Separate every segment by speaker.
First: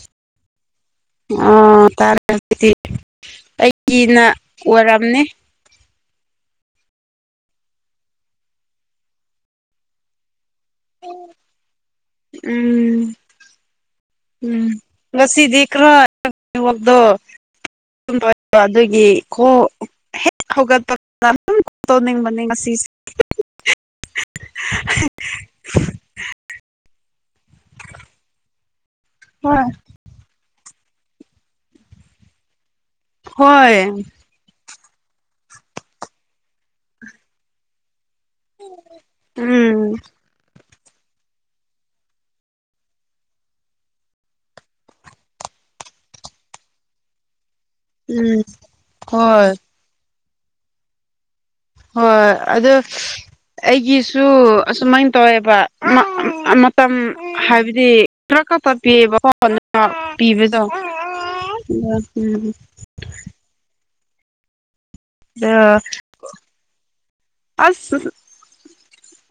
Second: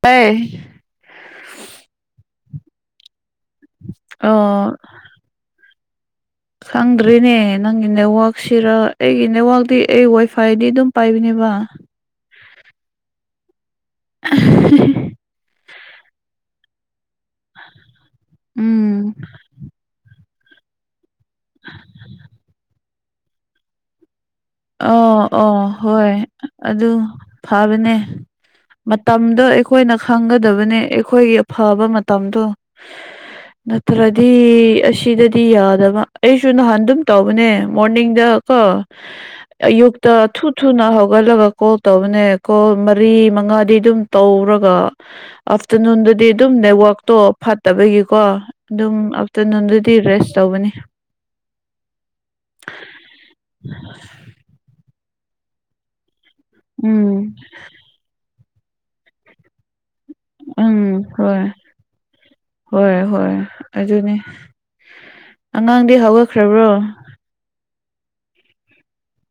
Speaker 1: ꯇꯥꯌꯦ
Speaker 2: ꯑꯣ ꯇꯥꯔꯦ ꯑꯗꯨꯗꯤ ꯑꯩꯒꯤꯅ
Speaker 1: ꯑ
Speaker 2: ꯑꯣꯏꯔꯝꯅꯦ
Speaker 1: ꯈꯪꯗ꯭ꯔꯤꯅꯦ ꯅꯪꯒꯤ ꯅꯦꯠꯋꯥꯛꯛꯁꯤꯔ ꯑꯩꯒꯤ ꯅꯦꯠꯋꯥꯛꯇꯤ ꯑꯩ ꯋꯥꯏꯐꯥꯏꯗꯤ ꯑꯗꯨꯝ ꯄꯥꯏꯕꯅꯦꯕ
Speaker 2: ꯎꯝ ꯎꯝ ꯉꯁꯤꯗꯤ ꯅꯦꯠꯋꯥꯛꯇꯣ [unintelligible] ꯑꯗꯨꯒꯤ
Speaker 1: ꯎꯝ
Speaker 2: ꯈꯣ ꯍꯦꯛ ꯍꯧꯒꯠꯄ [unintelligible] ꯇꯧꯅꯤꯡꯕꯅꯦ ꯉꯁꯤꯁꯦ
Speaker 1: ꯑꯣ ꯑꯣ ꯍꯣꯏ ꯑꯗꯨ ꯐꯥꯕꯅꯦ ꯃꯇꯝꯗꯣ
Speaker 2: ꯍꯣꯏ
Speaker 1: ꯑꯩꯈꯣꯏꯅ ꯈꯪꯒꯗꯕꯅꯦ ꯑꯩꯈꯣꯏꯒꯤ ꯐꯕ ꯃꯇꯝꯗꯣ
Speaker 2: ꯍꯣꯏ
Speaker 1: ꯅꯠꯇ꯭ꯔ ꯗꯤ ꯑꯁꯤꯗꯗꯤ ꯌꯥꯗꯕ ꯑꯩꯁꯨ ꯅꯍꯥꯟ ꯑꯗꯨꯝ ꯇꯧꯕꯅꯦ ꯃꯣꯔꯅꯤꯡ ꯗꯀꫭ
Speaker 2: ꯎꯝ
Speaker 1: ꯑꯌꯨꯛꯇ ꯊꯨꯠ ꯊꯨꯅ ꯍꯧꯒꯠꯂꯒ ꯀꯣꯜ ꯇꯧꯕꯅꯦ ꯀꯣꯜ ꯃꯔꯤ ꯃꯉꯥꯗꯤ ꯑꯗꯨꯝ ꯇꯧꯔꯒ ꯑꯐꯇꯔꯅꯨꯟꯗꯗꯤ ꯑꯗꯨꯝ ꯅꯦꯠꯋꯥꯛꯇꯣ ꯐꯠꯇꯕꯒꯤꯀꯣ
Speaker 2: ꯎꯝ
Speaker 1: ꯑꯗꯨꯝ
Speaker 2: ꯍꯣꯏ
Speaker 1: ꯑꯥꯞꯇꯔꯅꯨꯟꯗꯗꯤ ꯔꯦꯁ ꯇꯧꯕꯅꯤ
Speaker 2: ꯍꯣꯏ ꯑꯗꫭ ꯑꯩꯒꯤꯁꯨ ꯑꯁꯨꯃꯥꯏꯅ ꯇꯧꯋꯦꯕ ꯃꯇꯝ
Speaker 1: ꯎꯝ
Speaker 2: ꯍꯥꯏꯕꯗꯤ ꯈꯔ ꯈꯛꯇ ꯄꯤꯌꯦꯕꯀꫭ [unintelligible] ꯄꯤꯕꯗꫭ
Speaker 1: ꯎꯝ ꯍꯣꯏ ꯍꯣꯏ ꯍꯣꯏ ꯑꯗꯨꯅꯤ ꯑꯉꯥꯡꯗꯤ ꯍꯧꯒꯠꯈ꯭ꯔꯕ꯭ꯔꯣ
Speaker 2: ꯑꯁ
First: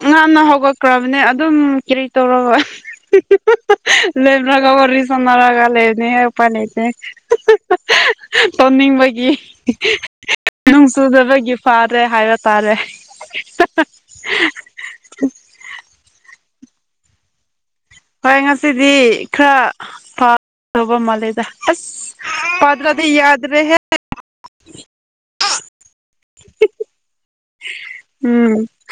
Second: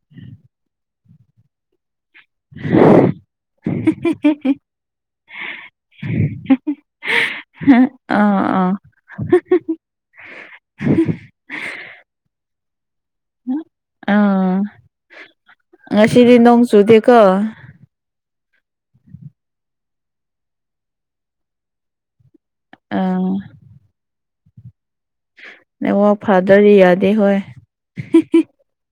Speaker 2: ꯑꯉꯥꯡꯗꫭ ꯍꯧꯒꯠꯈ꯭ꯔꯕꯅꯦ ꯑꯗꯨꯝ ꯀꯔꯤ ꯇꯧꯔꯒ [unintelligible] ꯋꯥꯔꯤ ꯁꯟꯅꯔꯒ ꯂꯩꯕꯅꯦ ꯎꯄꯥꯏ ꯂꯩꯇꯦ
Speaker 1: ꯑꯥ ꯑꯥ
Speaker 2: ꯇꯧꯅꯤꯡꯕꯒꯤ ꯅꯨꯡ ꯆꯨꯗꯕꯒꯤ ꯐꯥꯔꯦ ꯍꯥꯏꯕ ꯇꯥꯔꯦ
Speaker 1: ꯑꯥ ꯉꯁꯤꯗꯤ ꯅꫭꯡ ꯆꯨꯗꯦꯀꫭ
Speaker 2: ꯍꯣꯏ ꯉꯁꯤꯗꯤ ꯈꯔ ꯐꯗꯕ ꯃꯥꯜꯂꯦꯗ ꯑꯁ ꯄꯥꯗꯔꯗꯤ
Speaker 1: ꯑꯥ
Speaker 2: ꯌꯥꯗꯔꯦꯍꯦ
Speaker 1: ꯅꯦꯠꯋꯥꯛ ꯐꯥꯗꯔꯗꯤ ꯌꯥꯗꯦ ꯍꯣꯏ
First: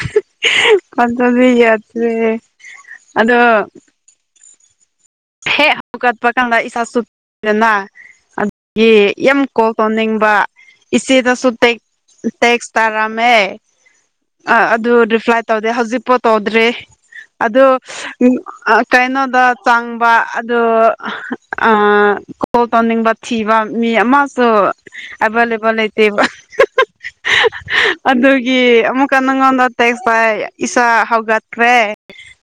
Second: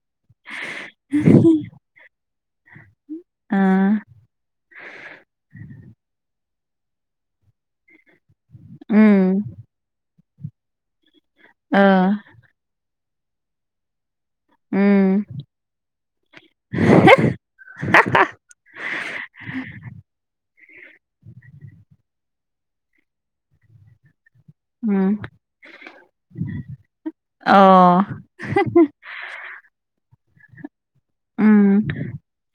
Speaker 2: ꯎꯝ [unintelligible] ꯌꯥꯗꯦ ꯑꯗꯣ
Speaker 1: ꯑꯥ
Speaker 2: ꯍꯦꯛ ꯍꯥꯎꯒꯠꯄ ꯀꯥꯟꯗ ꯏꯁꯁꯨ [unintelligible] ꯗꯅ ꯑꯗꯨꯒꯤ ꯌꯥꯝ
Speaker 1: ꯎꯝ
Speaker 2: ꯀꯣꯜ ꯇꯧꯅꯤꯡꯕ ꯏꯆꯦꯗꯁꯨ ꯇꯦꯛ
Speaker 1: ꯑꯥ
Speaker 2: ꯇꯦꯛꯁ ꯇꯥꯔꯝꯃꯦ ꯑ ꯑꯗꯨ
Speaker 1: ꯎꯝ
Speaker 2: ꯔꯤꯄ꯭ꯂꯥꯏ ꯇꯧꯗꯦ ꯍꯧꯖꯤꯛꯄꯥꯎ ꯇꯧꯗ꯭ꯔꯤ ꯑꯗꫭ ꯀꯩꯅꯣꯗ ꯆꯪ ꯄ ꯑꯗꯨ ꯑꯥ ꯀꯣꯜ ꯇꯧꯅꯤꯡꯕ ꯊꯤꯕ ꯃꯤ ꯑꯃ ꯁꯨ
Speaker 1: ꯎꯝ
Speaker 2: ꯑꯦꯚꯂꯦꯕꯜ ꯂꯩꯇꯦꯕ
Speaker 1: ꯑꯣ
Speaker 2: ꯑꯗꯨꯒꯤ ꯑꯃꯨꯛ ꯑꯃꯨꯛꯀ ꯅꯪꯉꫭꯟꯗ ꯇꯦꯛꯁ ꯊꯥꯏꯌꯦ ꯏꯆꯥ
Speaker 1: ꯎꯝ
Speaker 2: ꯍꯥꯎꯒꯠꯈꯔꯦ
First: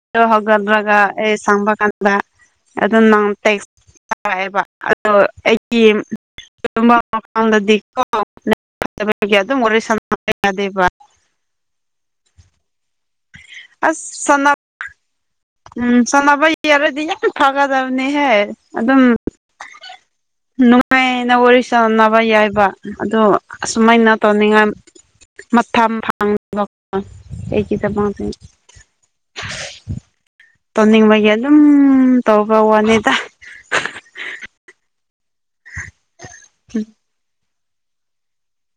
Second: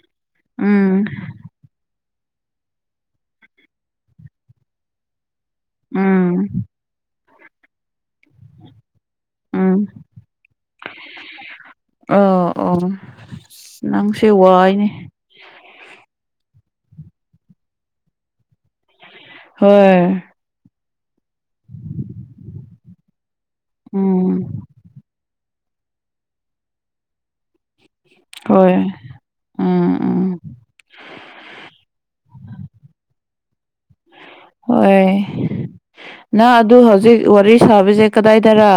Speaker 2: [unintelligible] ꯍꯥꯎꯒꯠꯔꯒ
Speaker 1: ꯎꯝ
Speaker 2: ꯑꯩ ꯁꯪꯕ ꯀꯥꯟꯗ ꯑꯗꯨꯝ ꯅꯪ ꯇꯦꯛ ꯊꯥꯔꯛꯑꯦꯕ ꯑꯗꯣ ꯑꯩ
Speaker 1: ꯎꯝ
Speaker 2: [unintelligible] ꯇꯨꯝꯕ ꯀꯥꯟꯗꯗꯤ ꯀꫭ ꯅꯕꯨꯛ ꯐꯠꯇꯕꯒꯤ ꯑꯗꯨꯝ ꯋꯥꯔꯤ ꯁꯅꯕꯥ ꯌꯥꯗꯦꯕ
Speaker 1: ꯑꫭ ꯑꯣ ꯅꯪꯁꯦ
Speaker 2: ꯑꯁ
Speaker 1: ꯋꯥꯏꯅꯦ
Speaker 2: ꯎꯝ ꯁꯥꯟꯅꯕ ꯌꯥꯔꯗꯤ ꯌꯥꯝ ꯐꯒꯗꯕꯅꯤꯍꯦ ꯑꯗꯨꯝ
Speaker 1: ꯍꯣꯏ
Speaker 2: ꯅꯨꯡꯉꯥꯏꯅ ꯋꯥꯔꯤ ꯁꯥꯟꯅꯕ ꯌꯥꯏꯕ ꯑꯗꫭ ꯑꯁꯨꯃꯥꯏꯅ
Speaker 1: ꯎꯝ
Speaker 2: ꯇꯧꯅꯤꯡꯉꯥꯏ ꯃꯇꯝ ꯐꯪꯕꯀꫭ ꯑꯩꯒꯤ [unintelligible]
Speaker 1: ꯍꯣꯏ ꯎꯝ ꯎꯝ
Speaker 2: ꯇꯧꯅꯤꯡꯕꯒꯤ ꯑꯗꯨꯝ ꯇꯧꯕ ꯋꯥꯅꯤꯗ
Speaker 1: ꯍꯣꯏ ꯅꯪ ꯑꯗꯨ ꯍꯧꯖꯤꯛ ꯋꯥꯔꯤ ꯁꯥꯕꯤꯁꯦ ꯀꯗꯥꯏꯗꯔ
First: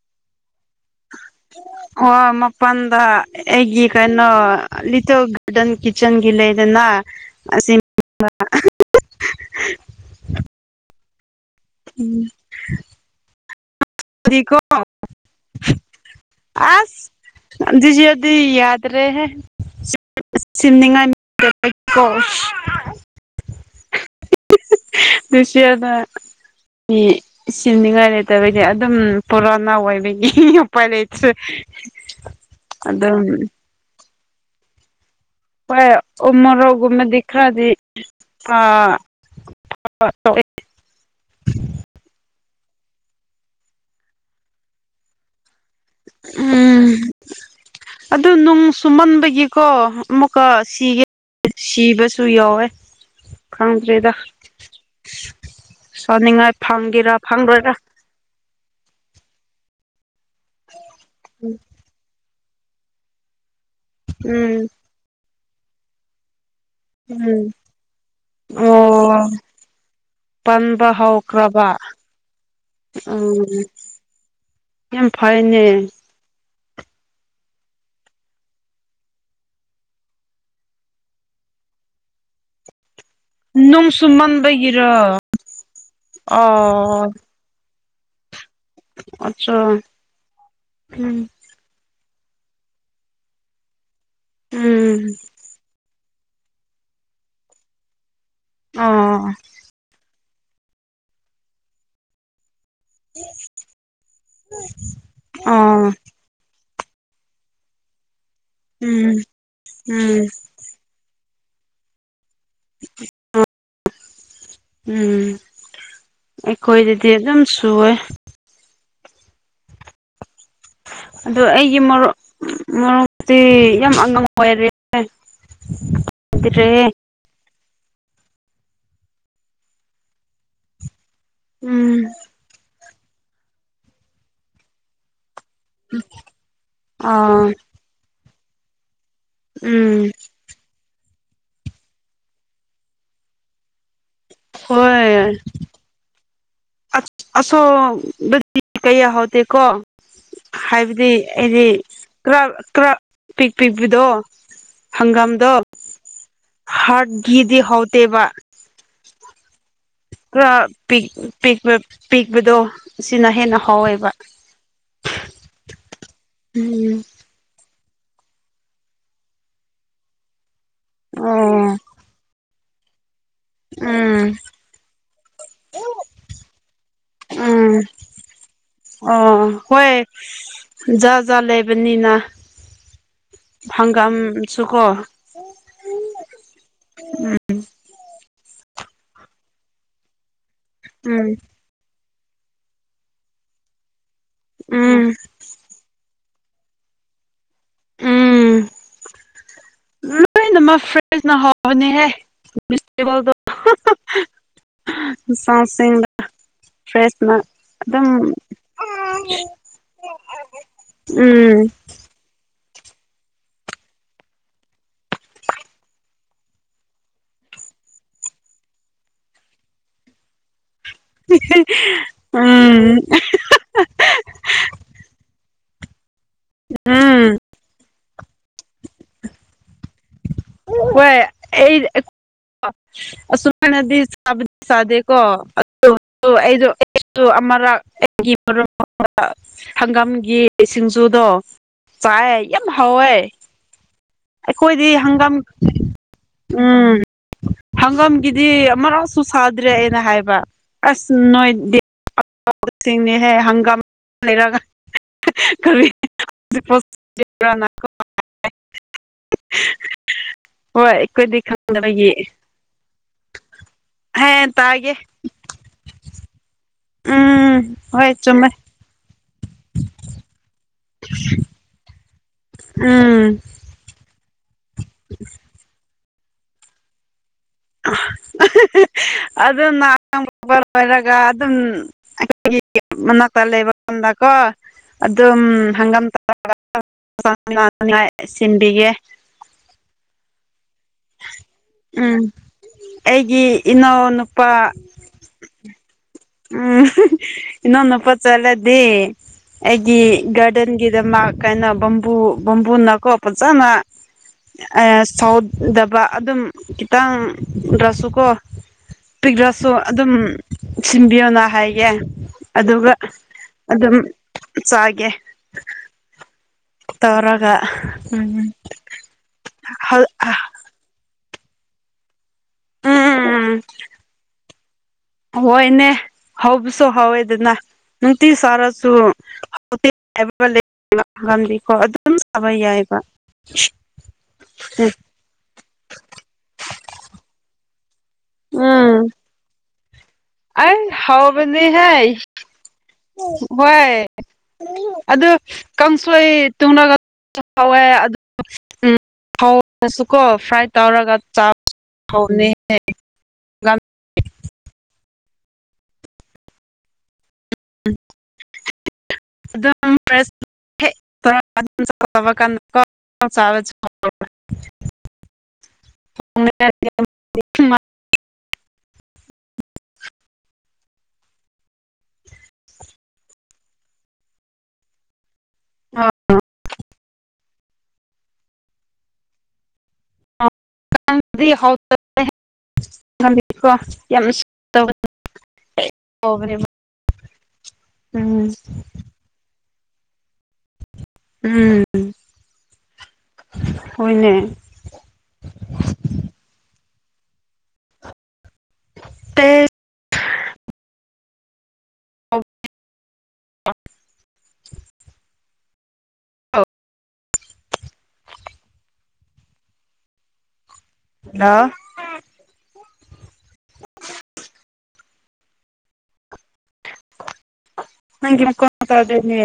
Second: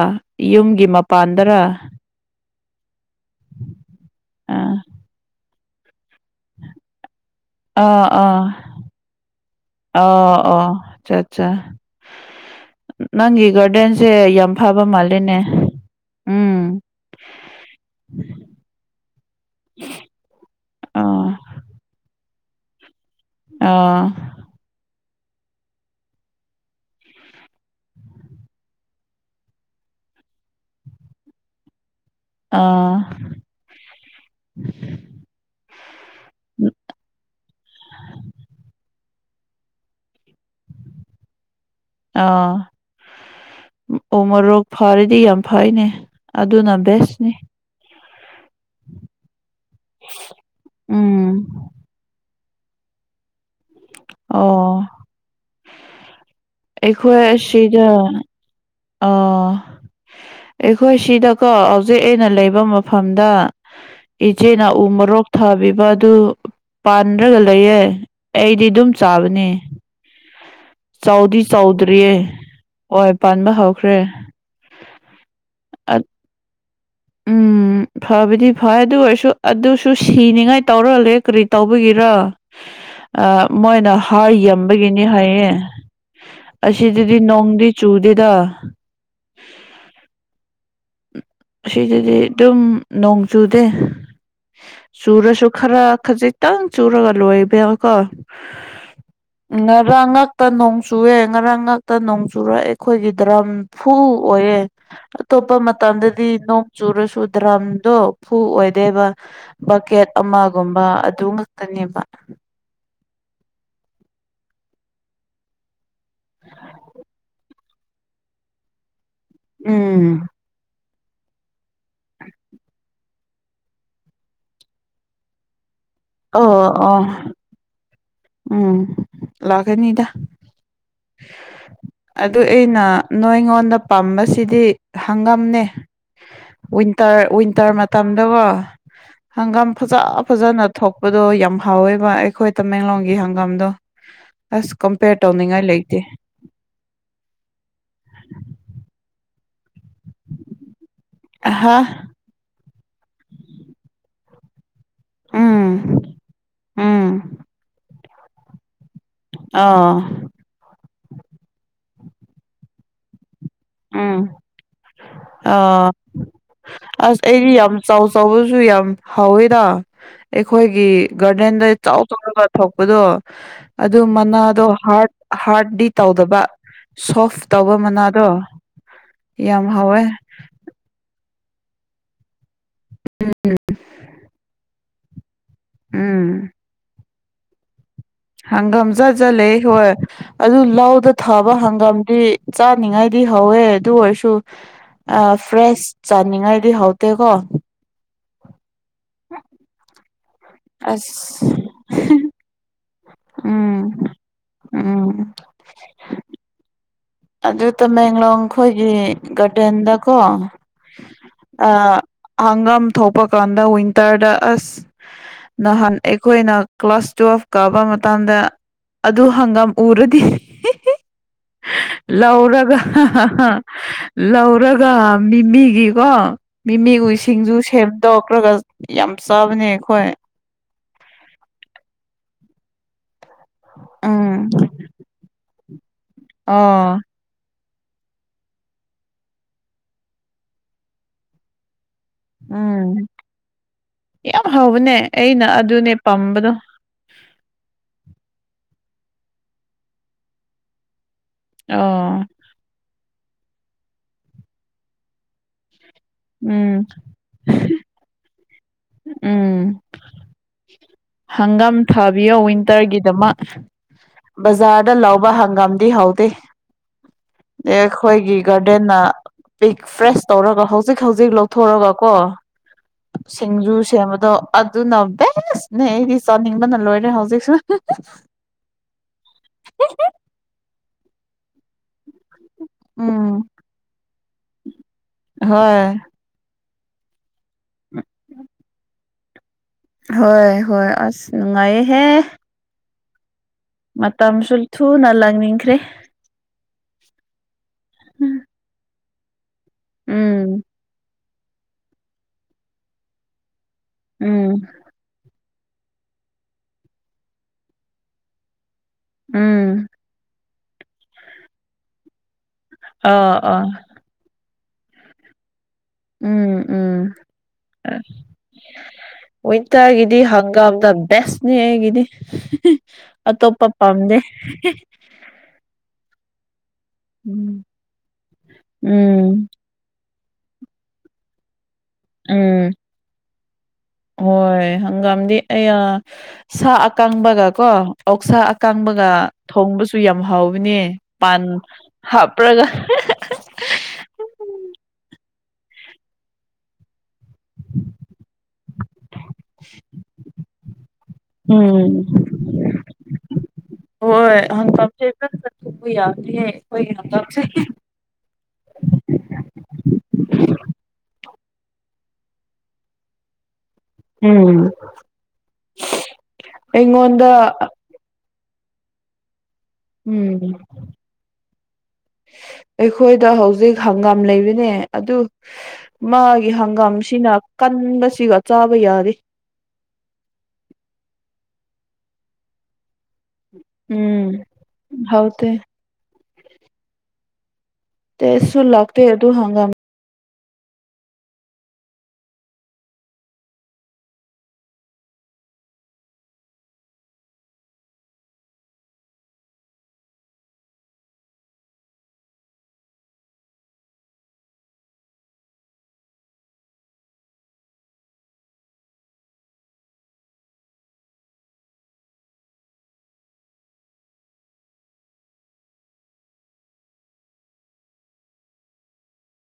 Speaker 1: ꯌꯨꯝꯒꯤ ꯃꯄꯥꯟꯗꯔ
Speaker 2: ꯑꯣ ꯃꯄꯥꯟꯗ ꯑꯩꯒꯤ ꯀꯩꯅꯣ
Speaker 1: ꯑꯥ
Speaker 2: ꯂꯤꯇꯣ ꯒ ꯗꯟ ꯀꯤꯆꯟꯒ ꯂꯩꯔꯦꯗꯅ
Speaker 1: ꯑꯥ ꯑꯥ ꯑꯣ ꯑꯣ ꯑꯠꯆꯥ ꯑꯠꯆꯥ
Speaker 2: [unintelligible]
Speaker 1: ꯅꯪꯒꯤ ꯒꯥꯔꯗꯦꯟꯁꯦ ꯌꯥꯝ
Speaker 2: ꯗꯤꯀꯣ
Speaker 1: ꯐꯥꯕ ꯃꯥꯜꯂꯦꯅꯦ ꯎꯝ
Speaker 2: ꯑꯁ ꯗꯤꯖꯤꯌꯦꯜꯗꯤ ꯌꯥꯗꯔꯍꯦ ꯁꯦꯝꯅꯤꯡꯉꯥꯏ ꯃꯤ
Speaker 1: ꯑꯥ
Speaker 2: [unintelligible] [unintelligible]
Speaker 1: ꯑꯥ
Speaker 2: [unintelligible] ꯃꯤ ꯁꯤꯅꯤꯡꯉꯥꯏ ꯂꯩꯇꯕꯗꯤ ꯑꯗꯨꯝ ꯄꯨꯔꯥꯅ ꯑꯣꯏꯕꯒꯤ ꯎꯄꯥꯏ ꯂꯩꯇꯔꯦ
Speaker 1: ꯑꯥ
Speaker 2: ꯍꯣꯏ ꯎ ꯃꯣꯔꯧꯒꯨꯝꯕꯗꯤ ꯈꯔꯗꯤ ꯑ [unintelligible]
Speaker 1: ꯑꯥ ꯎ ꯃꯔꯣꯔꯣꯛ ꯐꯔꯗꯤ ꯌꯥꯝ ꯐꯩꯅꯦ ꯑꯗꯨꯅ
Speaker 2: ꯎꯝ
Speaker 1: ꯕꯦꯁꯅꯤ
Speaker 2: ꯑꯗꯨ ꯅꯨꯡ ꯁꯨꯝꯃꯟꯕꯒꯤꯀꯣ ꯑꯃꯨꯛꯀꯥ ꯁꯤꯒꯦ
Speaker 1: ꯎꯝ
Speaker 2: ꯁꯤꯕ ꯁꯨ ꯌꯥꯎꯋꯦ ꯈꯪꯗ꯭ꯔꯦꯗ
Speaker 1: ꯑꯣ
Speaker 2: ꯁꯅꯤꯡꯉꯥꯏ ꯐꯪꯒꯦꯔꯥ ꯐꯪꯔꯣꯏꯔꯥ
Speaker 1: ꯑꯣ ꯑꯩꯈꯣꯏ ꯁꯤꯗꯀꯣ ꯍꯧꯖꯤꯛ ꯑꯩꯅ ꯂꯩꯕ ꯃꯐꯝꯗ
Speaker 2: ꯎꯝ
Speaker 1: ꯏꯆꯦꯅ ꯎ ꯃꯔꯣꯔꯣꯛ ꯊꯥꯕꯤꯕ ꯑꯗꯨ ꯄꯥꯟꯗ꯭ꯔꯒ
Speaker 2: ꯎꯝ
Speaker 1: ꯂꯩꯌꯦ ꯑꯩꯗꯤ ꯑꯗꯨꯝ
Speaker 2: ꯑꯣ
Speaker 1: ꯆꯥꯕꯅꯤ
Speaker 2: ꯄꯟꯕ ꯍꯧꯎꯈ꯭ꯔꯕ
Speaker 1: ꯆꯥꯎꯗ꯭ꯔꯤꯌꯦ ꯍꯣꯏ
Speaker 2: ꯎꯝ
Speaker 1: ꯄꯥꯟꯕ ꯍꯧꯈ꯭ꯔꯦ
Speaker 2: ꯌꯥꯝ ꯐꯩꯅꯦ
Speaker 1: ꯎꯝ
Speaker 2: [inaudible]
Speaker 1: ꯐꯕꯗꯤ ꯐꯩ ꯑꯗꯨ ꯑꯣꯏꯔꯁꯨ ꯑꯗꯨꯁꯨ ꯁꯤꯅꯤꯉꯥꯏ ꯇꯧꯔꯜꯂꯦ ꯀꯔꯤ ꯇꯧꯕꯒꯤꯔ
Speaker 2: [inaudible]
Speaker 1: ꯑꯥ
Speaker 2: ꯅꯨꯡ
Speaker 1: ꯃꯣꯏꯅ ꯍꯥꯔ ꯌꯝꯕꯒꯤꯅꯤ
Speaker 2: ꯆꯨꯃꯟꯕꯒꯤꯔꯣ
Speaker 1: ꯍꯥꯏꯌꯦ
Speaker 2: ꯑꯣ
Speaker 1: ꯑꯁꯤꯗꯗꯤ ꯅꯣꯡꯗꯤ ꯆꯨꯗꯦꯗ
Speaker 2: ꯑꯆꯥ ꯎꯝ
Speaker 1: ꯁꯤꯗꯗꯤ ꯑꯗꯨꯝ ꯅꯣꯡ ꯆꯨꯗꯦ
Speaker 2: ꯎꯝ
Speaker 1: ꯆꯨꯔꯁꯨ ꯈꯔ ꯈꯖꯤꯛ ꯈꯤꯇꯪ ꯆꯨꯔꯒ ꯂꯣꯏꯕ ꯌꯥꯎꯋꯦꯀꯣ
Speaker 2: ꯑꯣ
Speaker 1: ꯉꯔꯥꯡ ꯉꯥꯛ ꯇꯥ ꯅꯣꯡ ꯆꯨꯑꯦ ꯉꯔꯥꯡ ꯉꯥꯛꯇ ꯅꯣꯡ ꯆꯨꯔꯛꯑꯦ ꯑꯩꯈꯣꯏꯒꯤ ꯗꯔꯝ ꯐꯨ ꯑꯣꯏꯌꯦ ꯑꯇꯣꯞꯄ
Speaker 2: ꯑꯣ
Speaker 1: ꯃꯇꯝꯗꯗꯤ ꯅꯣꯡ ꯆꯨꯔꯁꯨ ꯗ꯭ꯔꯝꯗꯣ ꯐꯨ ꯑꯣꯏꯗꯦꯕ
Speaker 2: ꯎꯝ
Speaker 1: ꯕꯀꯦꯠ
Speaker 2: ꯎꯝ
Speaker 1: ꯑꯃ ꯒꯨꯨꯝꯕ ꯑꯗꯨ ꯉꯛꯇꯅꯦꯕ
Speaker 2: ꯎꯝ ꯎꯝ ꯑꯩꯈꯣꯏꯗꯗꯤ ꯑꯗꯨꯝ ꯆꯨꯋꯦ
Speaker 1: ꯎꯝ
Speaker 2: ꯑꯗꯣ ꯑꯩꯒꯤ ꯃꯔꯣꯛ ꯃꯔꯣꯛꯇꯤ ꯌꯥꯝ ꯑꯉꯝ ꯑꯣꯏꯔꯦ [inaudible]
Speaker 1: ꯑꯣ ꯑꯣ ꯎꯝ ꯂꯥꯛꯒꯦꯅꯤꯗ
Speaker 2: ꯎꯝ
Speaker 1: ꯑꯗꯨ ꯑꯩꯅ ꯅꯣꯏ ꯑꯩꯉꯣꯟꯗ ꯄꯥꯝꯕꯁꯤꯗꯤ ꯍꯪꯉꯝꯅꯦ ꯋꯤꯟꯇꯔ
Speaker 2: ꯑꯥ
Speaker 1: ꯋꯤꯟꯇꯔ ꯃꯇꯝꯗꯀꯣ ꯍꯪꯒꯥꯝ ꯐꯖ
Speaker 2: ꯎꯝ
Speaker 1: ꯐꯖꯅ ꯊꯣꯛꯄꯗꯣ ꯌꯥꯝ ꯍꯥꯎꯋꯦꯕ ꯑꯩꯈꯣꯏ ꯇꯃꯦꯡꯂꯣꯡ ꯒꯤ ꯍꯪꯒꯥꯝꯗꯣ ꯑꯁ ꯀꯝꯄꯦꯌꯔ
Speaker 2: ꯍꯣꯏ
Speaker 1: ꯇꯧꯅꯤꯡꯉꯥꯏ ꯂꯩꯇꯦ
Speaker 2: ꯑꯁꯣꯕꯗꯤ ꯀꯩꯌꯥꯍꯧꯗꯦꯀꯣ ꯍꯥꯏꯕꯗꯤ ꯑꯩꯗꯤ
Speaker 1: ꯑꯍꯥ
Speaker 2: ꯀꯔꯥ ꯀꯔꯥ ꯄꯤꯛ ꯄꯤꯛꯄꯗꯣ ꯍꯪꯒꯥꯝꯗꯣ
Speaker 1: ꯎꯝ ꯎꯝ
Speaker 2: ꯍꯥꯔꯠꯀꯤꯗꯤ ꯍꯥꯎꯇꯦꯕ
Speaker 1: ꯑꯥ
Speaker 2: ꯀꯔꯥ ꯄꯤꯛ ꯄꯤꯛꯄ ꯄꯤꯛꯄꯗꯣ ꯁꯤꯅ ꯍꯦꯟꯅ ꯍꯥꯎꯋꯦꯕ
Speaker 1: ꯎꯝ ꯑ
Speaker 2: ꯎꯝ
Speaker 1: ꯑꯁ ꯑꯩꯗꯤ ꯌꯥꯝ ꯆꯥꯎ ꯆꯥꯎꯕꯁꯨ ꯌꯥꯝ ꯍꯥꯎꯋꯦꯗ ꯑꯩꯈꯣꯏꯒꯤ ꯒꯥꯔꯗꯦꯟꯗ
Speaker 2: ꯑꯣ
Speaker 1: ꯆꯥꯎ ꯇꯧꯔꯒ ꯊꯛꯄꯗꯣ ꯑꯗꯨ
Speaker 2: ꯎꯝ
Speaker 1: ꯃꯅꯥꯗꯣ ꯍꯥꯔꯠ ꯍꯥꯔꯠꯗꯤ ꯇꯧꯗꯕ ꯁꯣꯐ ꯇꯧꯕ
Speaker 2: ꯎꯝ
Speaker 1: ꯃꯅꯥꯗꯣ
Speaker 2: ꯑꯣ
Speaker 1: ꯌꯥꯝ
Speaker 2: ꯍꯣꯏ
Speaker 1: ꯍꯥꯎꯋꯦ
Speaker 2: ꯖꯥꯠ ꯖꯥꯠ ꯂꯩꯕꯅꯤꯅ ꯐꯪꯒꯥꯝꯁꯨꯀꯣ
Speaker 1: ꯎꯝ
Speaker 2: ꯎꯝ
Speaker 1: ꯍꯪꯒꯥꯝ ꯖꯥꯠ ꯖꯥꯠ ꯂꯩꯌꯦ ꯍꯣꯏ ꯑꯗꯨ ꯂꯧꯗꯥ
Speaker 2: ꯎꯝ
Speaker 1: ꯊꯥꯕ ꯍꯪꯒꯥꯝꯗꯤ ꯆꯥꯅꯤꯉꯥꯏꯗꯤ ꯍꯧꯋꯦ ꯑꯗꯨ ꯑꯣꯏꯔꯁꯨ
Speaker 2: ꯎꯝ
Speaker 1: ꯑꯥ ꯐ꯭ꯔꯦꯁ ꯆꯥ ꯅꯤꯡꯉꯥꯏꯗꯤ ꯍꯥꯎꯇꯦꯒꯣ
Speaker 2: ꯎꯝ ꯂꯣꯏꯅꯃꯛ ꯐ꯭ꯔꯦꯁꯅ
Speaker 1: ꯑꯁ
Speaker 2: ꯍꯥꯎꯕꯅꯤꯍꯦ ꯚꯤꯖꯤꯇꯦꯕꯜꯗꯣ
Speaker 1: ꯎꯝ ꯎꯝ
Speaker 2: [unintelligible] ꯐ꯭ꯔꯦꯁ
Speaker 1: ꯑꯗꯨ ꯇꯃꯦꯡꯂꯣꯡ ꯈꯣꯏꯒꯤ ꯒꯥꯔꯗꯦꯟꯗꯀꯣ
Speaker 2: ꯎꯝ
Speaker 1: ꯑꯥ ꯍꯪꯒꯥꯝ ꯊꯣꯛꯄ ꯀꯥꯟꯗ ꯋꯤꯟꯇꯔꯗ ꯑꯁ ꯅꯍꯥꯟ ꯑꯩꯈꯣꯏꯅ ꯀ꯭ꯂꯥꯁ ꯇꯨꯌꯦꯜꯐ ꯀꯥꯕ ꯃꯇꯝꯗ ꯑꯗꯨ ꯍꯪꯒꯥꯝ ꯎꯔꯗꯤ
Speaker 2: [unintelligible]
Speaker 1: ꯂꯧꯔꯒ
Speaker 2: ꯎꯝ
Speaker 1: ꯂꯧꯔꯒ ꯃꯤꯃꯤꯒꯤꯀꯣ ꯃꯤꯃꯤ
Speaker 2: ꯎꯝ
Speaker 1: ꯎꯏꯁꯤꯡꯖꯨ ꯁꯦꯝꯗꯣꯛꯈ꯭ꯔꯒ ꯌꯥꯝ ꯆꯥꯕꯅꯦ ꯑꯩꯈꯣꯏ
Speaker 2: ꯍꯣꯏ ꯑꯩ [unintelligible] ꯑꯁꯨꯃꯥꯏꯅꯗꯤ
Speaker 1: ꯎꯝ
Speaker 2: ꯆꯥꯕꯗꯤ ꯆꯥꯗꯦꯀꯣ
Speaker 1: ꯑꯣ
Speaker 2: [unintelligible] ꯇꯨ ꯑꯃꯥꯔꯛ ꯑꯩꯒꯤ ꯃꯔꯨꯞ [unintelligible] ꯍꯪꯒꯥꯝꯒꯤ ꯁꯤꯡꯖꯨꯗꯣ ꯆꯥꯏ ꯌꯥꯝ
Speaker 1: ꯎꯝ
Speaker 2: ꯍꯥꯎꯋꯦ
Speaker 1: ꯌꯥꯝ
Speaker 2: ꯑꯩꯈꯣꯏꯗꯤ
Speaker 1: ꯍꯥꯎꯕꯅꯦ
Speaker 2: ꯍꯪꯒꯥꯝ
Speaker 1: ꯑꯩꯅ ꯑꯗꯨꯅꯦ ꯄꯝꯕꯗꯣ
Speaker 2: ꯎꯝ ꯍꯪꯒꯥꯝꯒꯤꯗꯤ ꯑꯃꯔꯛꯁꯨ ꯁꯥꯗ꯭ꯔꯦꯑꯦꯅ ꯍꯥꯏꯕ ꯑꯁ ꯅꯣꯏ
Speaker 1: ꯑꯣ
Speaker 2: [unintelligible] ꯁꯤꯡꯅꯦꯍꯦ ꯍꯪꯒꯥꯝ ꯂꯩꯔꯒ ꯀꯔꯤ
Speaker 1: ꯎꯝ
Speaker 2: [unintelligible]
Speaker 1: ꯎꯝ
Speaker 2: ꯍꯣꯏ ꯑꯩꯈꯣꯏꯗꯤ
Speaker 1: ꯍꯪꯒꯥꯝ
Speaker 2: ꯈꯪꯗꯕꯒꯤ
Speaker 1: ꯊꯥꯕꯤꯌꯣ ꯋꯤꯟꯇꯔꯒꯤꯗꯃꯛ
Speaker 2: ꯍꯦ ꯇꯥꯒꯦ
Speaker 1: ꯕꯖꯥꯔꯗ ꯂꯧꯕ ꯍꯪꯒꯥꯝꯗꯤ ꯍꯥꯎꯇꯦ
Speaker 2: ꯎꯝ ꯍꯣꯏ
Speaker 1: ꯑꯩꯈꯣꯏꯒꯤ
Speaker 2: ꯆꯨꯝꯃꯦ
Speaker 1: ꯒꯥꯔꯗꯦꯟꯅ ꯕꯤꯛ ꯐ꯭ꯔꯦꯁ ꯇꯧꯔꯒ ꯍꯧꯖꯤꯛ ꯍꯧꯖꯤꯛ ꯂꯧꯊꯣꯔꯒ ꯀꯣ
Speaker 2: ꯎꯝ
Speaker 1: ꯁꯤꯡꯖꯨ ꯁꯦꯝꯕꯗꯣ ꯑꯗꯨꯅ ꯕꯦꯁꯅꯦ ꯑꯩꯗꯤ ꯆꯥꯅꯤꯡꯕꯅ ꯂꯣꯏꯔꯦ ꯍꯧꯖꯤꯛꯁꯨ
Speaker 2: [unintelligible] ꯑꯗꯨꯅ [unintelligible] ꯂꯣꯏꯔꯒ ꯑꯗꯨꯝ ꯑꯩꯈꯣꯏꯒꯤ
Speaker 1: ꯎꯝ
Speaker 2: ꯃꯅꯥꯛꯇ ꯂꯩꯕ ꯈꯨꯗꯀꯣ ꯑꯗꯨꯝ
Speaker 1: ꯍꯣꯏ
Speaker 2: ꯍꯪꯒꯥꯝ [unintelligible] ꯁꯤꯟꯕꯤꯒꯦ
Speaker 1: ꯍꯣꯏ ꯍꯣꯏ ꯑꯁ ꯅꯨꯡꯉꯥꯏꯌꯦꯍꯦ
Speaker 2: ꯎꯝ ꯑꯩꯒꯤ ꯏꯅꯥꯎꯅꯨꯄꯥ
Speaker 1: ꯃꯇꯝꯁꯨ ꯊꯨꯅ ꯂꯥꯛꯅꯤꯡꯈ꯭ꯔꯦ
Speaker 2: ꯎꯝ ꯏꯅꯥꯎꯅꯨꯄꯥ ꯆꯠꯂꯗꯤ ꯑꯩꯒꯤ
Speaker 1: ꯎꯝ
Speaker 2: ꯒꯥꯔꯗꯦꯟꯒꯤꯗꯃꯛ ꯀꯥꯏꯅ ꯕꯝꯕꯨ ꯕꯝꯕꯨꯅꯀꯣ ꯐꯖꯅ
Speaker 1: ꯎꯝ
Speaker 2: ꯑꯥ ꯁꯥꯎꯠ ꯗꯕ ꯑꯗꯨꯝ ꯈꯤꯇꯪꯗ꯭ꯔꯁꯨꯀꯣ ꯄꯤꯛꯈ꯭ꯔꯁꯨ
Speaker 1: ꯎꯝ
Speaker 2: ꯑꯗꯨꯝ ꯁꯤꯟꯕꯤꯌꯣꯅ ꯍꯥꯏꯒꯦ ꯑꯗꯨꯒ
Speaker 1: ꯑꯥ ꯑꯥ
Speaker 2: ꯑꯗꯨꯝ ꯆꯥꯒꯦ
Speaker 1: ꯎꯝ ꯎꯝ
Speaker 2: ꯇꯧꯔꯒ
Speaker 1: ꯋꯤꯟꯇꯔꯒꯤꯗꯤ ꯍꯒꯥꯝꯗ ꯕꯦꯁꯅꯤ ꯑꯩꯒꯤꯗꯤ
Speaker 2: ꯎꯝ
Speaker 1: ꯑꯇꯣꯞꯄ ꯄꯥꯝꯗꯦ
Speaker 2: ꯍꯣꯏꯅꯦ ꯍꯥꯎꯕꯁꯨ ꯍꯥꯎꯏꯗꯥꯅ
Speaker 1: ꯎꯝ
Speaker 2: ꯅꯨꯡꯇꯤ ꯆꯥꯔꯁꯨ
Speaker 1: ꯎꯝ
Speaker 2: [unintelligible] ꯍꯪꯒꯥꯝꯗꯤꯀꯣ ꯑꯗꯨꯝ ꯁꯥꯕ
Speaker 1: ꯎꯝ
Speaker 2: ꯌꯥꯏꯕ
Speaker 1: ꯍꯣꯏ
Speaker 2: ꯎꯝ
Speaker 1: ꯍꯪꯒꯥꯝꯗꯤ ꯑꯩꯌꯥ ꯁꯥ ꯑꯀꯪꯕꯒ ꯀꯣ ꯑꯣꯛꯁꯥ ꯑꯀꯪꯕꯒ
Speaker 2: ꯎꯝ
Speaker 1: ꯊꯣꯡꯕꯁꯨ ꯁꯨ ꯌꯥꯝ
Speaker 2: ꯑꯩ
Speaker 1: ꯍꯥꯎꯕꯅꯦ ꯄꯥꯟ
Speaker 2: ꯍꯥꯎꯕꯅꯤꯍꯦ
Speaker 1: ꯍꯥꯞꯄ꯭ꯔꯒ
Speaker 2: ꯍꯣꯏ ꯑꯗꯨ ꯀꯥꯡꯁꯣꯏ ꯇꯨꯡꯂꯒ ꯍꯧꯋꯦ [unintelligible] ꯐ꯭ꯔꯥꯏ ꯇꯧꯔꯒ ꯆꯥꯕ
Speaker 1: ꯎꯝ
Speaker 2: [unintelligible]
Speaker 1: ꯍꯣꯏ ꯍꯪꯀꯝꯁꯦ ꯐꯟꯅ ꯊꯨꯕ ꯌꯥꯗꯦꯍꯦ ꯑꯩꯈꯣꯏꯒꯤ ꯍꯥꯡꯀꯝꯁꯦ
Speaker 2: [unintelligible] [inaudible]
Speaker 1: ꯎꯝ ꯑꯩꯉꯣꯟꯗ꯫ ꯎꯝ꯫ ꯑꯩꯈꯣꯏꯗ ꯍꯧꯖꯤꯛ ꯍꯪꯒꯥꯝ ꯂꯩꯕꯅꯦ ꯑꯗꯨ ꯃꯥꯒꯤ ꯍꯪꯒꯥꯝꯁꯤꯅ ꯀꯟꯕꯁꯤꯒ ꯆꯥꯕ ꯌꯥꯔꯤ꯫ ꯎꯝ ꯍꯥꯎꯇꯦ
Speaker 2: [unintelligible] [unintelligible] ꯎꯝ
Speaker 1: ꯇꯦꯁꯁꯨꯨ ꯂꯥꯛꯇꯦ ꯑꯗꯨ ꯍꯪꯒꯥ
Speaker 2: ꯎꯝ ꯍꯣꯏꯅꯦ꯫ ꯇꯦ [inaudible] [unintelligible] ꯗꯥ [unintelligible] [inaudible] ꯀꯩꯒꯤꯅꯣ ꯀꯣꯏꯠ ꯇꯧꯔꯛꯇꯣꯏꯁꯦ